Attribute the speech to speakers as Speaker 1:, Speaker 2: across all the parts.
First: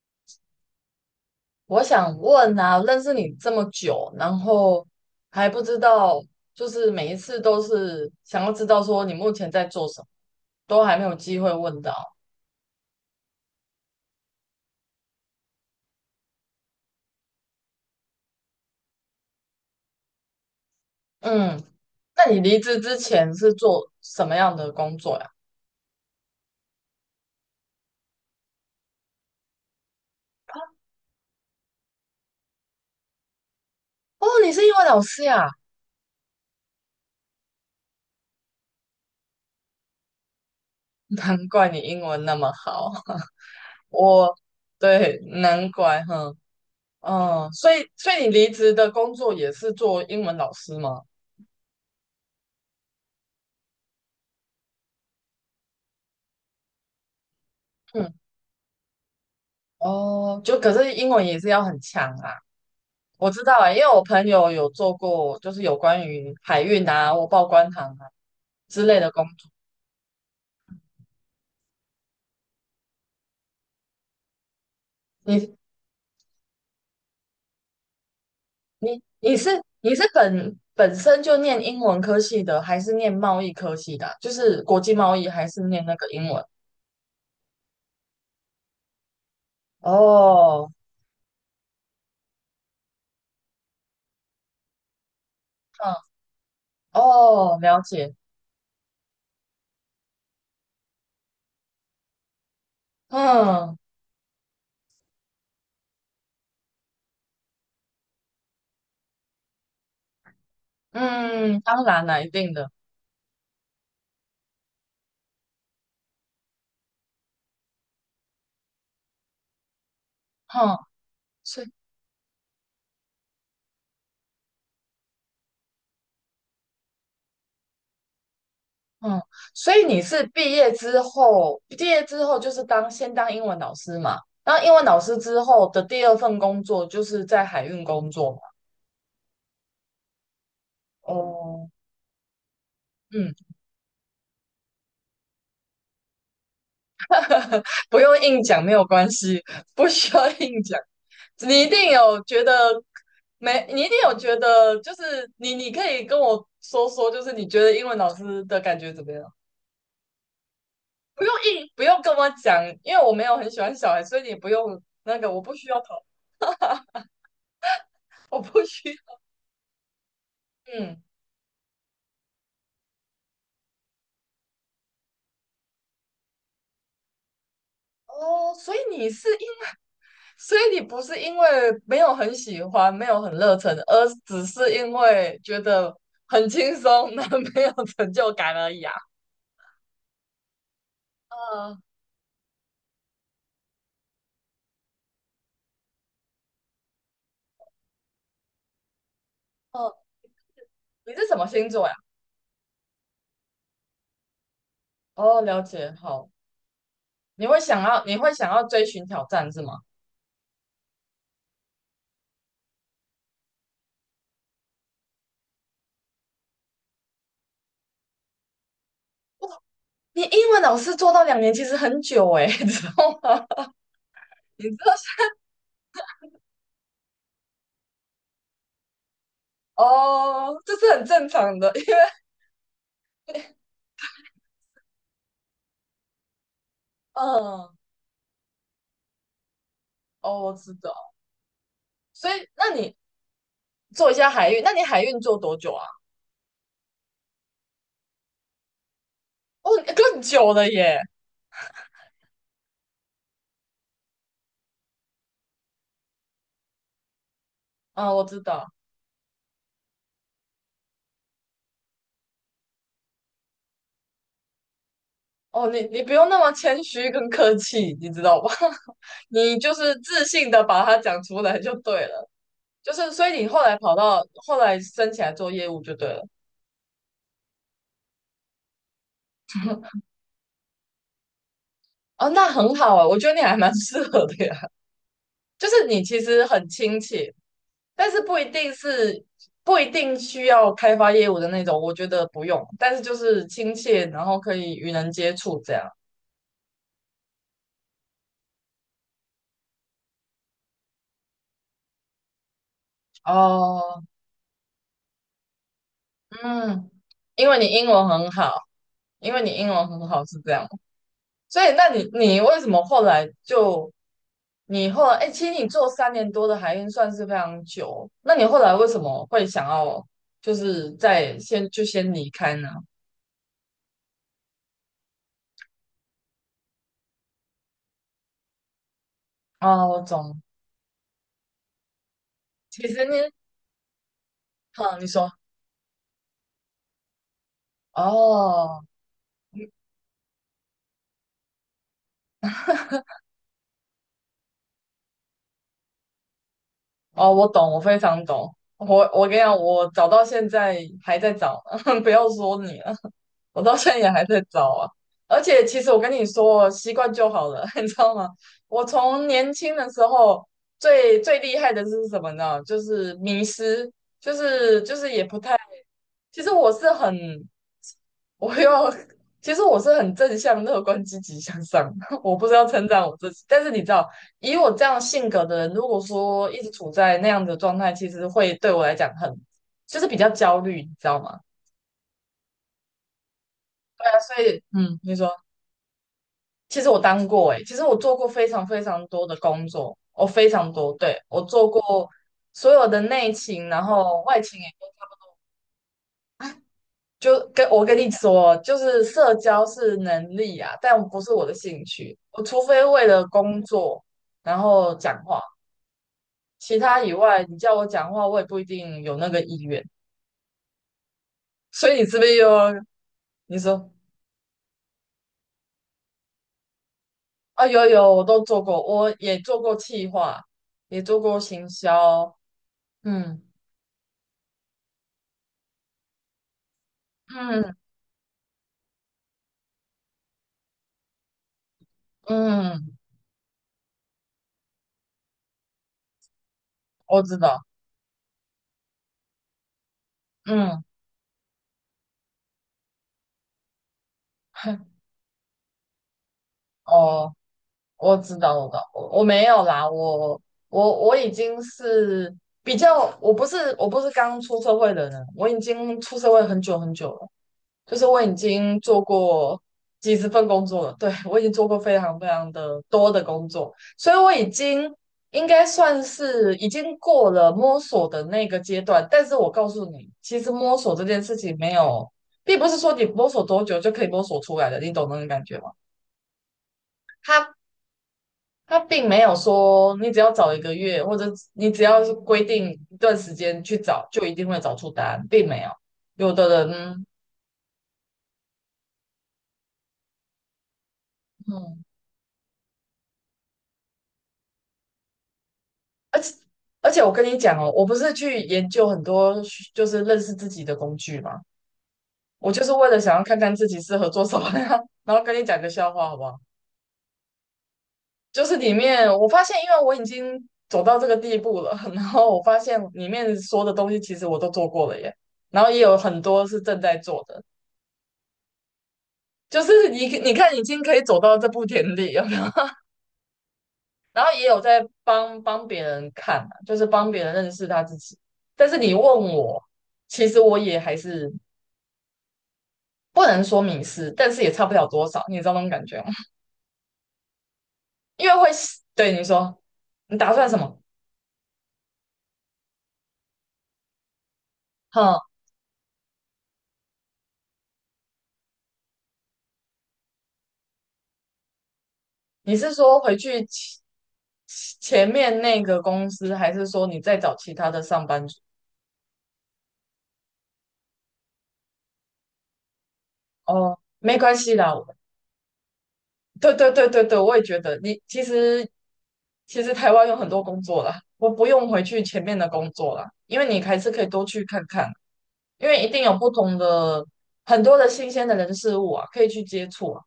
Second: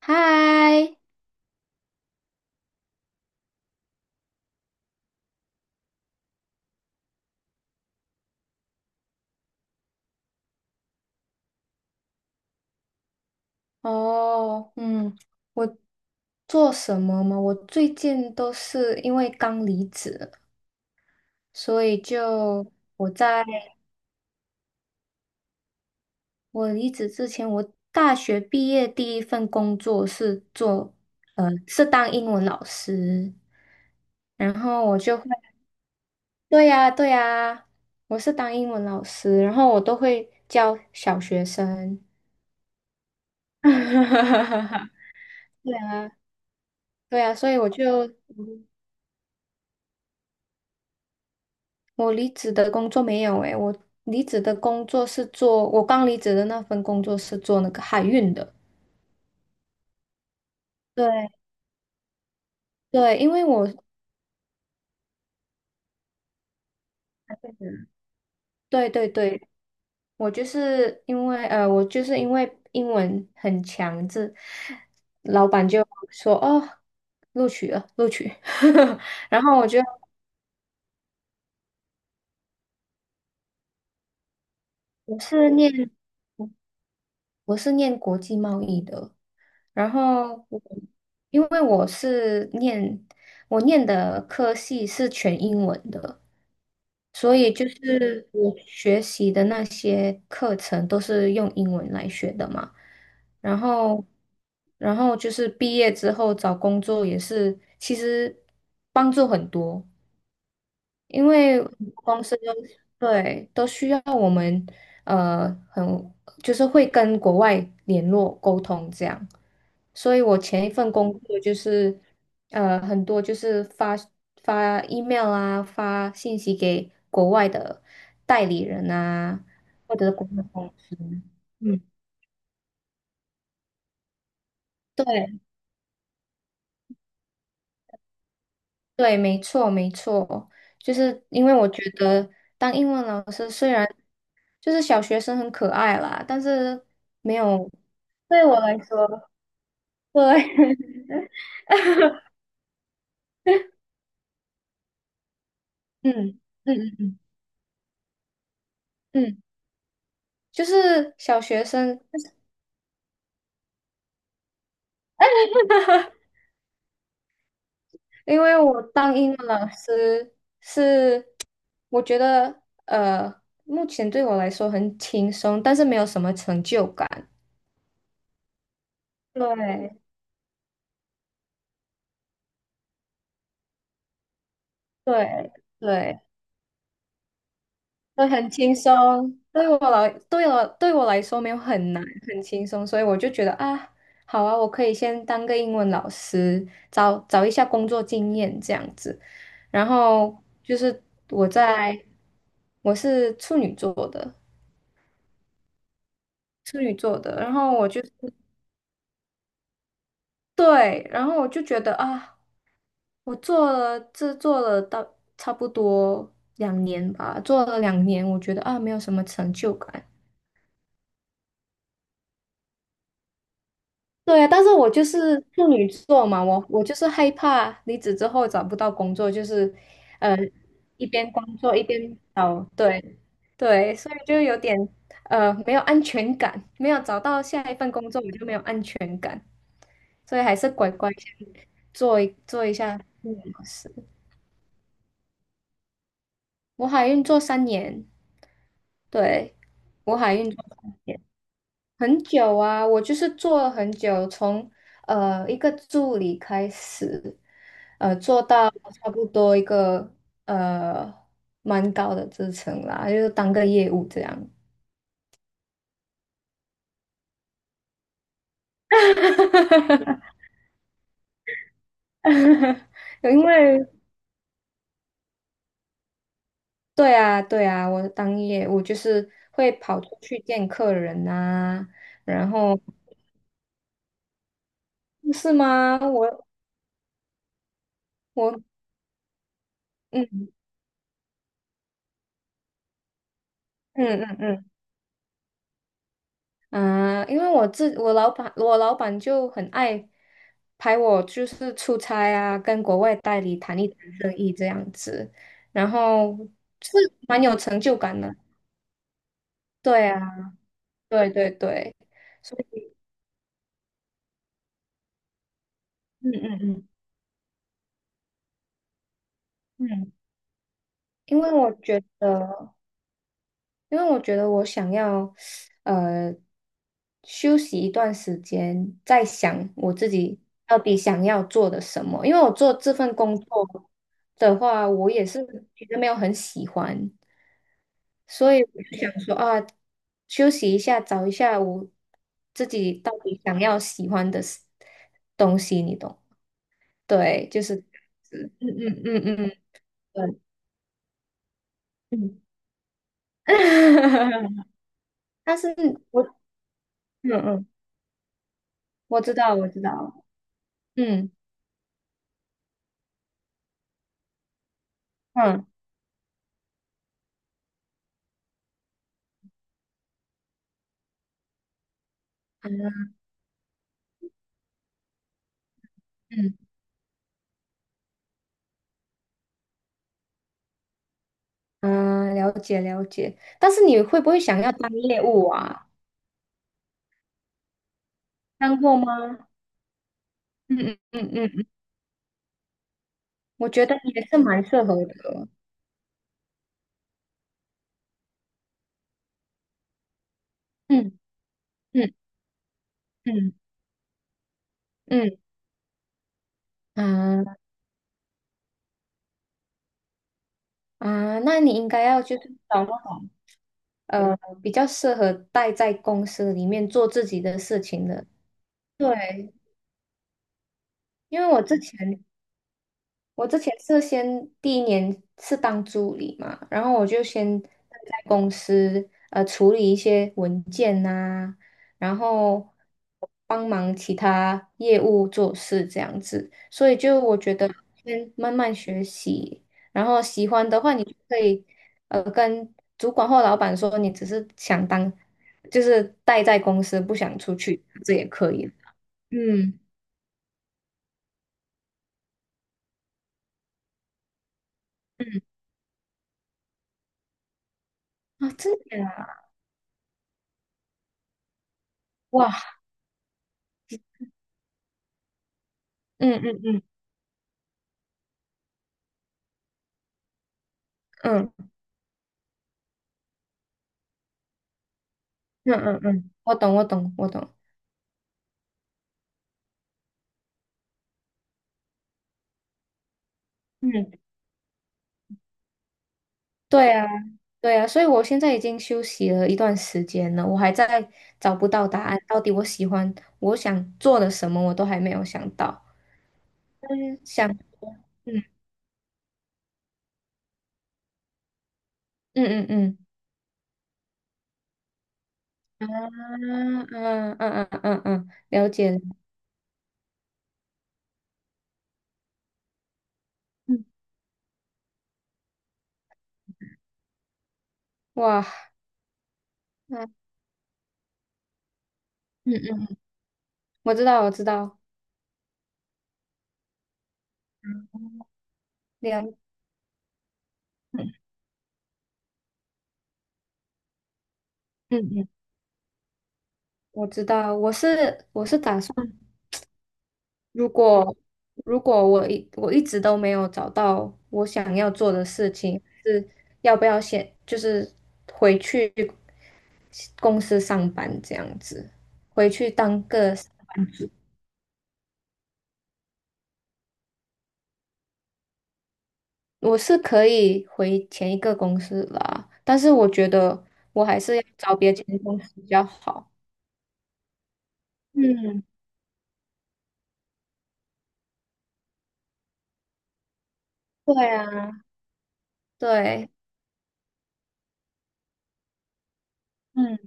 Speaker 1: 嗨。
Speaker 2: 我想问啊，认识你这么久，然后还不知道，就是每一次都是想要知道说你目前在做什么，都还没有机会问到。
Speaker 1: 哦，嗯，我做什么吗？我最近都是因为刚离职，
Speaker 2: 嗯，
Speaker 1: 所以
Speaker 2: 那你离
Speaker 1: 就
Speaker 2: 职之
Speaker 1: 我
Speaker 2: 前
Speaker 1: 在
Speaker 2: 是做什么样的工作呀？
Speaker 1: 我离职之前，我大学毕业第一份工作是做，是当英文老师。
Speaker 2: 哦，你
Speaker 1: 然
Speaker 2: 是英
Speaker 1: 后
Speaker 2: 文
Speaker 1: 我
Speaker 2: 老
Speaker 1: 就
Speaker 2: 师
Speaker 1: 会，
Speaker 2: 呀，
Speaker 1: 对呀，对呀，我是当英文老师，然后我都会教 小
Speaker 2: 难
Speaker 1: 学
Speaker 2: 怪你
Speaker 1: 生。
Speaker 2: 英文那么好。我，对，难
Speaker 1: 对
Speaker 2: 怪，
Speaker 1: 啊，
Speaker 2: 哼，
Speaker 1: 对啊。所
Speaker 2: 嗯，
Speaker 1: 以我
Speaker 2: 所以，
Speaker 1: 就，
Speaker 2: 你离职的工作也是做英文老师吗？
Speaker 1: 我离职的工作没有诶，我刚离职的那份工作是做那个海
Speaker 2: 嗯，
Speaker 1: 运的。
Speaker 2: 哦，就可是英文
Speaker 1: 对
Speaker 2: 也是要很强啊。
Speaker 1: 对。
Speaker 2: 我
Speaker 1: 因
Speaker 2: 知
Speaker 1: 为
Speaker 2: 道
Speaker 1: 我，
Speaker 2: 啊，因为我朋友有做过，就是有关于海运啊、或报关行啊之
Speaker 1: 对
Speaker 2: 类
Speaker 1: 对
Speaker 2: 的工
Speaker 1: 对。
Speaker 2: 作。
Speaker 1: 我就是因为英文很强，这老
Speaker 2: 你、
Speaker 1: 板就说哦，录取了，录取。
Speaker 2: 你
Speaker 1: 然
Speaker 2: 是
Speaker 1: 后
Speaker 2: 你本身就念英文科系的，还是念贸易科系的啊就是国际贸
Speaker 1: 我
Speaker 2: 易，还
Speaker 1: 是
Speaker 2: 是
Speaker 1: 念
Speaker 2: 念那个英文？
Speaker 1: 我是念国际贸易的。然后我
Speaker 2: 哦，
Speaker 1: 因为我是念我念的科系是全英文
Speaker 2: 嗯，
Speaker 1: 的。所以
Speaker 2: 哦，
Speaker 1: 就
Speaker 2: 了解，
Speaker 1: 是我学习的那些课程都是用英文来学的嘛，然
Speaker 2: 嗯
Speaker 1: 后，然后就是毕业之后找工作也是，其实帮助很多。因
Speaker 2: 嗯，
Speaker 1: 为
Speaker 2: 当然啦，
Speaker 1: 公
Speaker 2: 一
Speaker 1: 司
Speaker 2: 定
Speaker 1: 都，
Speaker 2: 的，
Speaker 1: 对，都需要我们呃很就是会跟国外联络沟通这样，所以我前一
Speaker 2: 哼、
Speaker 1: 份工作就是很多就是发 email 啊，发信息给国外的代理人
Speaker 2: 嗯，
Speaker 1: 啊，
Speaker 2: 所以
Speaker 1: 或
Speaker 2: 你
Speaker 1: 者是
Speaker 2: 是
Speaker 1: 国外
Speaker 2: 毕业
Speaker 1: 公司。
Speaker 2: 之后，
Speaker 1: 嗯，
Speaker 2: 毕业之后就是当先当英文老师嘛，然后英文老师之
Speaker 1: 对
Speaker 2: 后的第二份工作就是在海运工作嘛。
Speaker 1: 对，没错没错，就是因为我
Speaker 2: 哦，
Speaker 1: 觉得当英文老
Speaker 2: 嗯，
Speaker 1: 师虽然就是小学生很可爱啦，但是没有
Speaker 2: 不用硬
Speaker 1: 对我
Speaker 2: 讲，没
Speaker 1: 来
Speaker 2: 有关
Speaker 1: 说，
Speaker 2: 系，不需要硬
Speaker 1: 对。
Speaker 2: 讲。你一定有觉得没，你一定有觉得，就是你可 以跟
Speaker 1: 嗯
Speaker 2: 我
Speaker 1: 嗯
Speaker 2: 说说，
Speaker 1: 嗯
Speaker 2: 就是你觉得英文老师的感觉怎么样？
Speaker 1: 嗯，就是
Speaker 2: 不用
Speaker 1: 小学
Speaker 2: 硬，不
Speaker 1: 生，
Speaker 2: 用跟
Speaker 1: 就
Speaker 2: 我
Speaker 1: 是。
Speaker 2: 讲，因为我没有很喜欢小孩，所以你不用那个，我不需要讨，我
Speaker 1: 因为
Speaker 2: 不
Speaker 1: 我
Speaker 2: 需要
Speaker 1: 当英文老师
Speaker 2: 嗯。
Speaker 1: 是，我觉得目前对我来说很轻松，但是没有什么成就感。
Speaker 2: 哦，所以你是因，
Speaker 1: 对
Speaker 2: 所以你不是因为没有很喜欢，没有很热忱，而只是因为
Speaker 1: 对
Speaker 2: 觉得
Speaker 1: 对，
Speaker 2: 很轻松，那 没有成
Speaker 1: 对，
Speaker 2: 就
Speaker 1: 很
Speaker 2: 感而
Speaker 1: 轻
Speaker 2: 已啊。
Speaker 1: 松。对我来，对我对我来说没有
Speaker 2: 嗯，
Speaker 1: 很难，很轻松，所以我就觉得啊，好啊，我可以先当个英文老师，找一下工作经验这样子。然
Speaker 2: 哦，
Speaker 1: 后就是
Speaker 2: 你是什么
Speaker 1: 我
Speaker 2: 星座呀？
Speaker 1: 在，我是处女座的。
Speaker 2: 哦，了解，好，
Speaker 1: 处女座的。
Speaker 2: 你
Speaker 1: 然
Speaker 2: 会
Speaker 1: 后
Speaker 2: 想
Speaker 1: 我就
Speaker 2: 要，
Speaker 1: 是
Speaker 2: 你会想要追寻挑战是吗？
Speaker 1: 对，然后我就觉得啊，我做了这做了到差不多两年吧，做了两年，我觉得啊，没有什么成就感。
Speaker 2: 你英文老师做到两年其实很久诶，你知道吗？
Speaker 1: 对啊，但
Speaker 2: 你
Speaker 1: 是
Speaker 2: 知
Speaker 1: 我
Speaker 2: 道
Speaker 1: 就是处女座嘛，我就是害怕离职之后找不到工作，就是呃
Speaker 2: 哦，这是很
Speaker 1: 一
Speaker 2: 正
Speaker 1: 边工
Speaker 2: 常的，
Speaker 1: 作
Speaker 2: 因
Speaker 1: 一
Speaker 2: 为
Speaker 1: 边找。对对，所以就有点没有安全感，没有找到下
Speaker 2: 嗯，
Speaker 1: 一份工作我就没有安全感，所
Speaker 2: 哦，
Speaker 1: 以
Speaker 2: 我
Speaker 1: 还是
Speaker 2: 知
Speaker 1: 乖乖
Speaker 2: 道，
Speaker 1: 先
Speaker 2: 所以
Speaker 1: 做一
Speaker 2: 那你
Speaker 1: 下助理老师。
Speaker 2: 做一下海运，那你海运做多久啊？
Speaker 1: 我海运做三年，对，
Speaker 2: 哦，
Speaker 1: 我
Speaker 2: 更
Speaker 1: 海运
Speaker 2: 久
Speaker 1: 做
Speaker 2: 了
Speaker 1: 三
Speaker 2: 耶。
Speaker 1: 年，很久啊，我就是做了很久，从一个助理开始。
Speaker 2: 啊，我知
Speaker 1: 做到
Speaker 2: 道。
Speaker 1: 差不多一个呃蛮高的支撑啦，就是当个业务这样。
Speaker 2: 哦，你不用那么谦虚跟客气，你知道吧？你就是自 信的把它讲出来就对了。就是，所以
Speaker 1: 因
Speaker 2: 你后来
Speaker 1: 为
Speaker 2: 跑到后来升起来做业务就对了。
Speaker 1: 对啊，对啊，我当业务就是会跑出去见客人啊，
Speaker 2: 哦，那
Speaker 1: 然
Speaker 2: 很
Speaker 1: 后
Speaker 2: 好啊，我觉得你还蛮适合的呀。
Speaker 1: 是
Speaker 2: 就是
Speaker 1: 吗？
Speaker 2: 你其实
Speaker 1: 我
Speaker 2: 很亲切，但是不一
Speaker 1: 我
Speaker 2: 定是不一定需
Speaker 1: 嗯
Speaker 2: 要开发业务的那种，我觉得不用。但是就是亲切，
Speaker 1: 嗯
Speaker 2: 然
Speaker 1: 嗯
Speaker 2: 后可
Speaker 1: 嗯，
Speaker 2: 以与人接触这样。
Speaker 1: 嗯，因为我老板，我老板就很爱拍我，就是出差啊，跟国外代理谈一谈
Speaker 2: 哦，
Speaker 1: 生意这样子，然后
Speaker 2: 嗯，
Speaker 1: 是蛮
Speaker 2: 因
Speaker 1: 有
Speaker 2: 为你
Speaker 1: 成
Speaker 2: 英
Speaker 1: 就
Speaker 2: 文
Speaker 1: 感
Speaker 2: 很
Speaker 1: 的。
Speaker 2: 好，因为你英文很
Speaker 1: 对啊，
Speaker 2: 好是这样。
Speaker 1: 对对
Speaker 2: 所以，那
Speaker 1: 对，
Speaker 2: 你
Speaker 1: 所
Speaker 2: 为什么
Speaker 1: 以，
Speaker 2: 后来就你后来哎、其实你做三
Speaker 1: 嗯
Speaker 2: 年多的海
Speaker 1: 嗯
Speaker 2: 运算是非常久，那你后来为什么会想
Speaker 1: 嗯
Speaker 2: 要
Speaker 1: 嗯，
Speaker 2: 就是在
Speaker 1: 因为
Speaker 2: 先
Speaker 1: 我
Speaker 2: 就
Speaker 1: 觉
Speaker 2: 先离开呢？
Speaker 1: 得。因为我觉得我想要，呃，休息一段时间，再想
Speaker 2: 哦，
Speaker 1: 我
Speaker 2: 我
Speaker 1: 自己
Speaker 2: 懂。
Speaker 1: 到底想要做的什么。因为我做
Speaker 2: 其
Speaker 1: 这
Speaker 2: 实
Speaker 1: 份
Speaker 2: 你，
Speaker 1: 工作的话，
Speaker 2: 嗯，你
Speaker 1: 我也
Speaker 2: 说，
Speaker 1: 是其实没有很喜欢，所以
Speaker 2: 哦
Speaker 1: 我就想说啊，休息一下，找一下我自己到底想要喜欢的事东西，你懂？
Speaker 2: 哦，我
Speaker 1: 对，就
Speaker 2: 懂，
Speaker 1: 是
Speaker 2: 我
Speaker 1: 这
Speaker 2: 非常懂。
Speaker 1: 样子，嗯
Speaker 2: 我
Speaker 1: 嗯
Speaker 2: 我
Speaker 1: 嗯
Speaker 2: 跟你讲，
Speaker 1: 嗯，
Speaker 2: 我找到
Speaker 1: 对，
Speaker 2: 现在还在找，不要
Speaker 1: 嗯。
Speaker 2: 说你，我到现在也还在 找啊。而
Speaker 1: 但
Speaker 2: 且
Speaker 1: 是
Speaker 2: 其实我跟你
Speaker 1: 我，
Speaker 2: 说，习惯就
Speaker 1: 嗯
Speaker 2: 好了，
Speaker 1: 嗯。
Speaker 2: 你知道吗？我
Speaker 1: 我
Speaker 2: 从
Speaker 1: 知
Speaker 2: 年
Speaker 1: 道，我
Speaker 2: 轻
Speaker 1: 知
Speaker 2: 的时
Speaker 1: 道，
Speaker 2: 候最
Speaker 1: 嗯
Speaker 2: 最厉害的是什么呢？就是迷失，就是也不太。
Speaker 1: 嗯
Speaker 2: 其实我是很，我要，其实我是很正向、乐观、积极向上。我不知道称赞
Speaker 1: 嗯
Speaker 2: 我自己，但是你知道，以我这样性格的人，如果说
Speaker 1: 嗯
Speaker 2: 一直处在那样的状态，其实会对我来讲很，就是比较焦虑，你知道吗？
Speaker 1: 嗯，了解了解。但是你
Speaker 2: 对啊，
Speaker 1: 会不
Speaker 2: 所
Speaker 1: 会想
Speaker 2: 以
Speaker 1: 要当
Speaker 2: 嗯，你
Speaker 1: 业
Speaker 2: 说。
Speaker 1: 务啊？
Speaker 2: 其实我当过诶、其实我做过非常
Speaker 1: 当
Speaker 2: 非
Speaker 1: 过
Speaker 2: 常多的
Speaker 1: 吗？
Speaker 2: 工作，我非常
Speaker 1: 嗯
Speaker 2: 多，
Speaker 1: 嗯
Speaker 2: 对，
Speaker 1: 嗯
Speaker 2: 我
Speaker 1: 嗯，嗯，
Speaker 2: 做过所有的内
Speaker 1: 我
Speaker 2: 勤，然
Speaker 1: 觉得
Speaker 2: 后
Speaker 1: 也是
Speaker 2: 外勤
Speaker 1: 蛮
Speaker 2: 也
Speaker 1: 适合的。
Speaker 2: 就跟我跟你说哦，就是社交是能力啊，但
Speaker 1: 嗯
Speaker 2: 不是我的兴
Speaker 1: 嗯
Speaker 2: 趣。我除非为了
Speaker 1: 嗯
Speaker 2: 工作然后讲
Speaker 1: 嗯，
Speaker 2: 话，其他以外，你
Speaker 1: 啊
Speaker 2: 叫我讲话，我也不一定有那个意愿。
Speaker 1: 啊，那你
Speaker 2: 所
Speaker 1: 应
Speaker 2: 以
Speaker 1: 该
Speaker 2: 你是
Speaker 1: 要
Speaker 2: 不是
Speaker 1: 就
Speaker 2: 又
Speaker 1: 是找那种
Speaker 2: 你说
Speaker 1: 呃比较适合待在公司里面做自己的
Speaker 2: 啊？
Speaker 1: 事
Speaker 2: 有
Speaker 1: 情
Speaker 2: 有，我
Speaker 1: 的。
Speaker 2: 都做过，我也
Speaker 1: 对，
Speaker 2: 做过企划，也做过
Speaker 1: 因为我
Speaker 2: 行
Speaker 1: 之前
Speaker 2: 销，嗯
Speaker 1: 我之前是先第一年是当助理嘛，然后我就先在
Speaker 2: 嗯
Speaker 1: 公司处理一些文件呐、然后
Speaker 2: 嗯。
Speaker 1: 帮忙其他业务做事这样子，所以就
Speaker 2: 我知
Speaker 1: 我觉
Speaker 2: 道，
Speaker 1: 得先慢慢学习，然后喜欢的
Speaker 2: 嗯，
Speaker 1: 话你就可以跟主管或老板说你只是想 当就是待在公司不
Speaker 2: 哦，
Speaker 1: 想出去，这
Speaker 2: 我
Speaker 1: 也
Speaker 2: 知
Speaker 1: 可
Speaker 2: 道，我
Speaker 1: 以。
Speaker 2: 知道，我没有
Speaker 1: 嗯
Speaker 2: 啦，我已经是比较，我不是刚出社会的人，
Speaker 1: 嗯
Speaker 2: 我已经出社会很久很久了，就是我已
Speaker 1: 啊，真
Speaker 2: 经做
Speaker 1: 的啊
Speaker 2: 过几十份工作了，对，我已经做过非常非
Speaker 1: 哇，
Speaker 2: 常的多的工作，所以我已经应该算
Speaker 1: 嗯
Speaker 2: 是
Speaker 1: 嗯
Speaker 2: 已
Speaker 1: 嗯
Speaker 2: 经过了摸索的那个阶段，但是我告诉你，其实摸索这件事
Speaker 1: 嗯。
Speaker 2: 情没有，并不是说你摸索多久就可以摸索出来的，你懂那种感觉吗？
Speaker 1: 嗯嗯嗯，我懂，我懂，我
Speaker 2: 他
Speaker 1: 懂。
Speaker 2: 他并没有说你只要找一个月，或者你只要是规定一段时间去找，
Speaker 1: 嗯，
Speaker 2: 就一定会找出答案，并没有。有的
Speaker 1: 对
Speaker 2: 人，
Speaker 1: 啊，对啊，所以我现在已经休息了一段时间了，我还在找不
Speaker 2: 嗯，
Speaker 1: 到答案，到底我喜欢我想做的什么，我都还没有想到。
Speaker 2: 而且
Speaker 1: 但
Speaker 2: 我
Speaker 1: 是
Speaker 2: 跟你
Speaker 1: 想，
Speaker 2: 讲哦，我不是去
Speaker 1: 嗯
Speaker 2: 研究很多就是认识自己的工具嘛，我就
Speaker 1: 嗯
Speaker 2: 是为
Speaker 1: 嗯
Speaker 2: 了想要看看自己适合做什么呀，然后跟你讲个笑话好不好？
Speaker 1: 嗯，啊啊啊啊啊啊，
Speaker 2: 就是
Speaker 1: 了
Speaker 2: 里
Speaker 1: 解了。
Speaker 2: 面我发现，因为我已经走到这个地步了，然后我发现里面说的
Speaker 1: 嗯，
Speaker 2: 东西其实我都做过了耶，然后也有很多是正在做的。
Speaker 1: 哇，
Speaker 2: 就是你
Speaker 1: 那
Speaker 2: 你看已经可以走到这步田地，有没有？
Speaker 1: 嗯嗯，我知道，
Speaker 2: 然
Speaker 1: 我
Speaker 2: 后
Speaker 1: 知
Speaker 2: 也有
Speaker 1: 道，
Speaker 2: 在帮别人看啊就是帮别人认识他自己。但是你问
Speaker 1: 了，
Speaker 2: 我，其实我也还是不能说迷失，但是也差不了
Speaker 1: 嗯
Speaker 2: 多少，
Speaker 1: 嗯，
Speaker 2: 你知道那种感觉吗？
Speaker 1: 我知道，我 是
Speaker 2: 因为
Speaker 1: 我
Speaker 2: 会
Speaker 1: 是打算。
Speaker 2: 对你说，你打算什
Speaker 1: 如
Speaker 2: 么？
Speaker 1: 果如果我一直都没有找到我想要做
Speaker 2: 哼，
Speaker 1: 的事情，是要不要先就是回去公司上班这样子，回
Speaker 2: 你
Speaker 1: 去
Speaker 2: 是说
Speaker 1: 当
Speaker 2: 回
Speaker 1: 个
Speaker 2: 去前面那个公司，还是说你再找其他的上班族？
Speaker 1: 我是可以回前一个公司啦，但是我觉得
Speaker 2: 哦，
Speaker 1: 我
Speaker 2: 没
Speaker 1: 还
Speaker 2: 关
Speaker 1: 是要
Speaker 2: 系啦，
Speaker 1: 找别间公司比较好。
Speaker 2: 对对对对对，我也觉得你其
Speaker 1: 嗯，
Speaker 2: 实台湾有很多工作啦，我不用回去前面的工作啦，因为你还是可以多
Speaker 1: 对
Speaker 2: 去看
Speaker 1: 啊，
Speaker 2: 看，因为一定有不
Speaker 1: 对。
Speaker 2: 同的很多的新鲜的人事物啊，可以去接触
Speaker 1: 嗯。
Speaker 2: 啊。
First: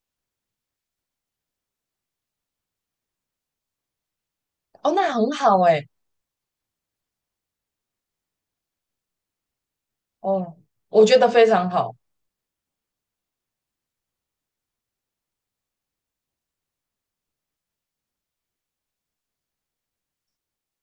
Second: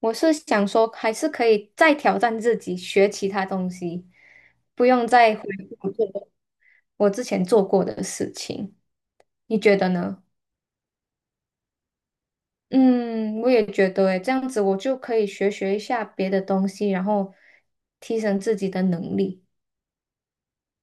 Speaker 1: 我是想说，还是可以再挑战自己，学其他东西，不
Speaker 2: 哦，
Speaker 1: 用
Speaker 2: 那很
Speaker 1: 再回
Speaker 2: 好哎，
Speaker 1: 顾做我之前做过的事情。你觉得呢？
Speaker 2: 哦，我觉得非常好。
Speaker 1: 嗯，我也觉得诶，这样子我就可以学一下别的东西，然后提升自己的能力。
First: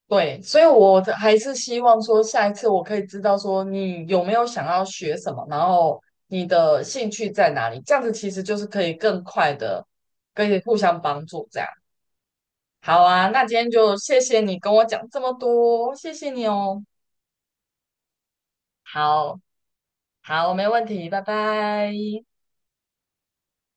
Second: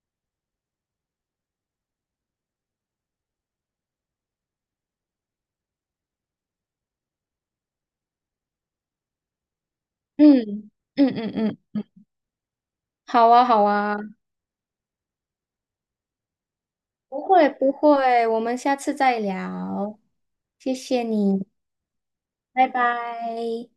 Speaker 2: 对，所以我的还是希望说，下一次我可以知道说你有没有想要学什么，然后你的兴趣在哪里，这样子其实就是可以更快的可以
Speaker 1: 嗯
Speaker 2: 互相
Speaker 1: 嗯
Speaker 2: 帮助
Speaker 1: 嗯
Speaker 2: 这样。
Speaker 1: 嗯，
Speaker 2: 好啊，
Speaker 1: 好
Speaker 2: 那
Speaker 1: 啊
Speaker 2: 今
Speaker 1: 好
Speaker 2: 天就
Speaker 1: 啊，
Speaker 2: 谢谢你跟我讲这么多，谢谢你哦。
Speaker 1: 不会不会，我们下次再
Speaker 2: 好，
Speaker 1: 聊，
Speaker 2: 好，没
Speaker 1: 谢
Speaker 2: 问
Speaker 1: 谢
Speaker 2: 题，拜
Speaker 1: 你，
Speaker 2: 拜。
Speaker 1: 拜拜。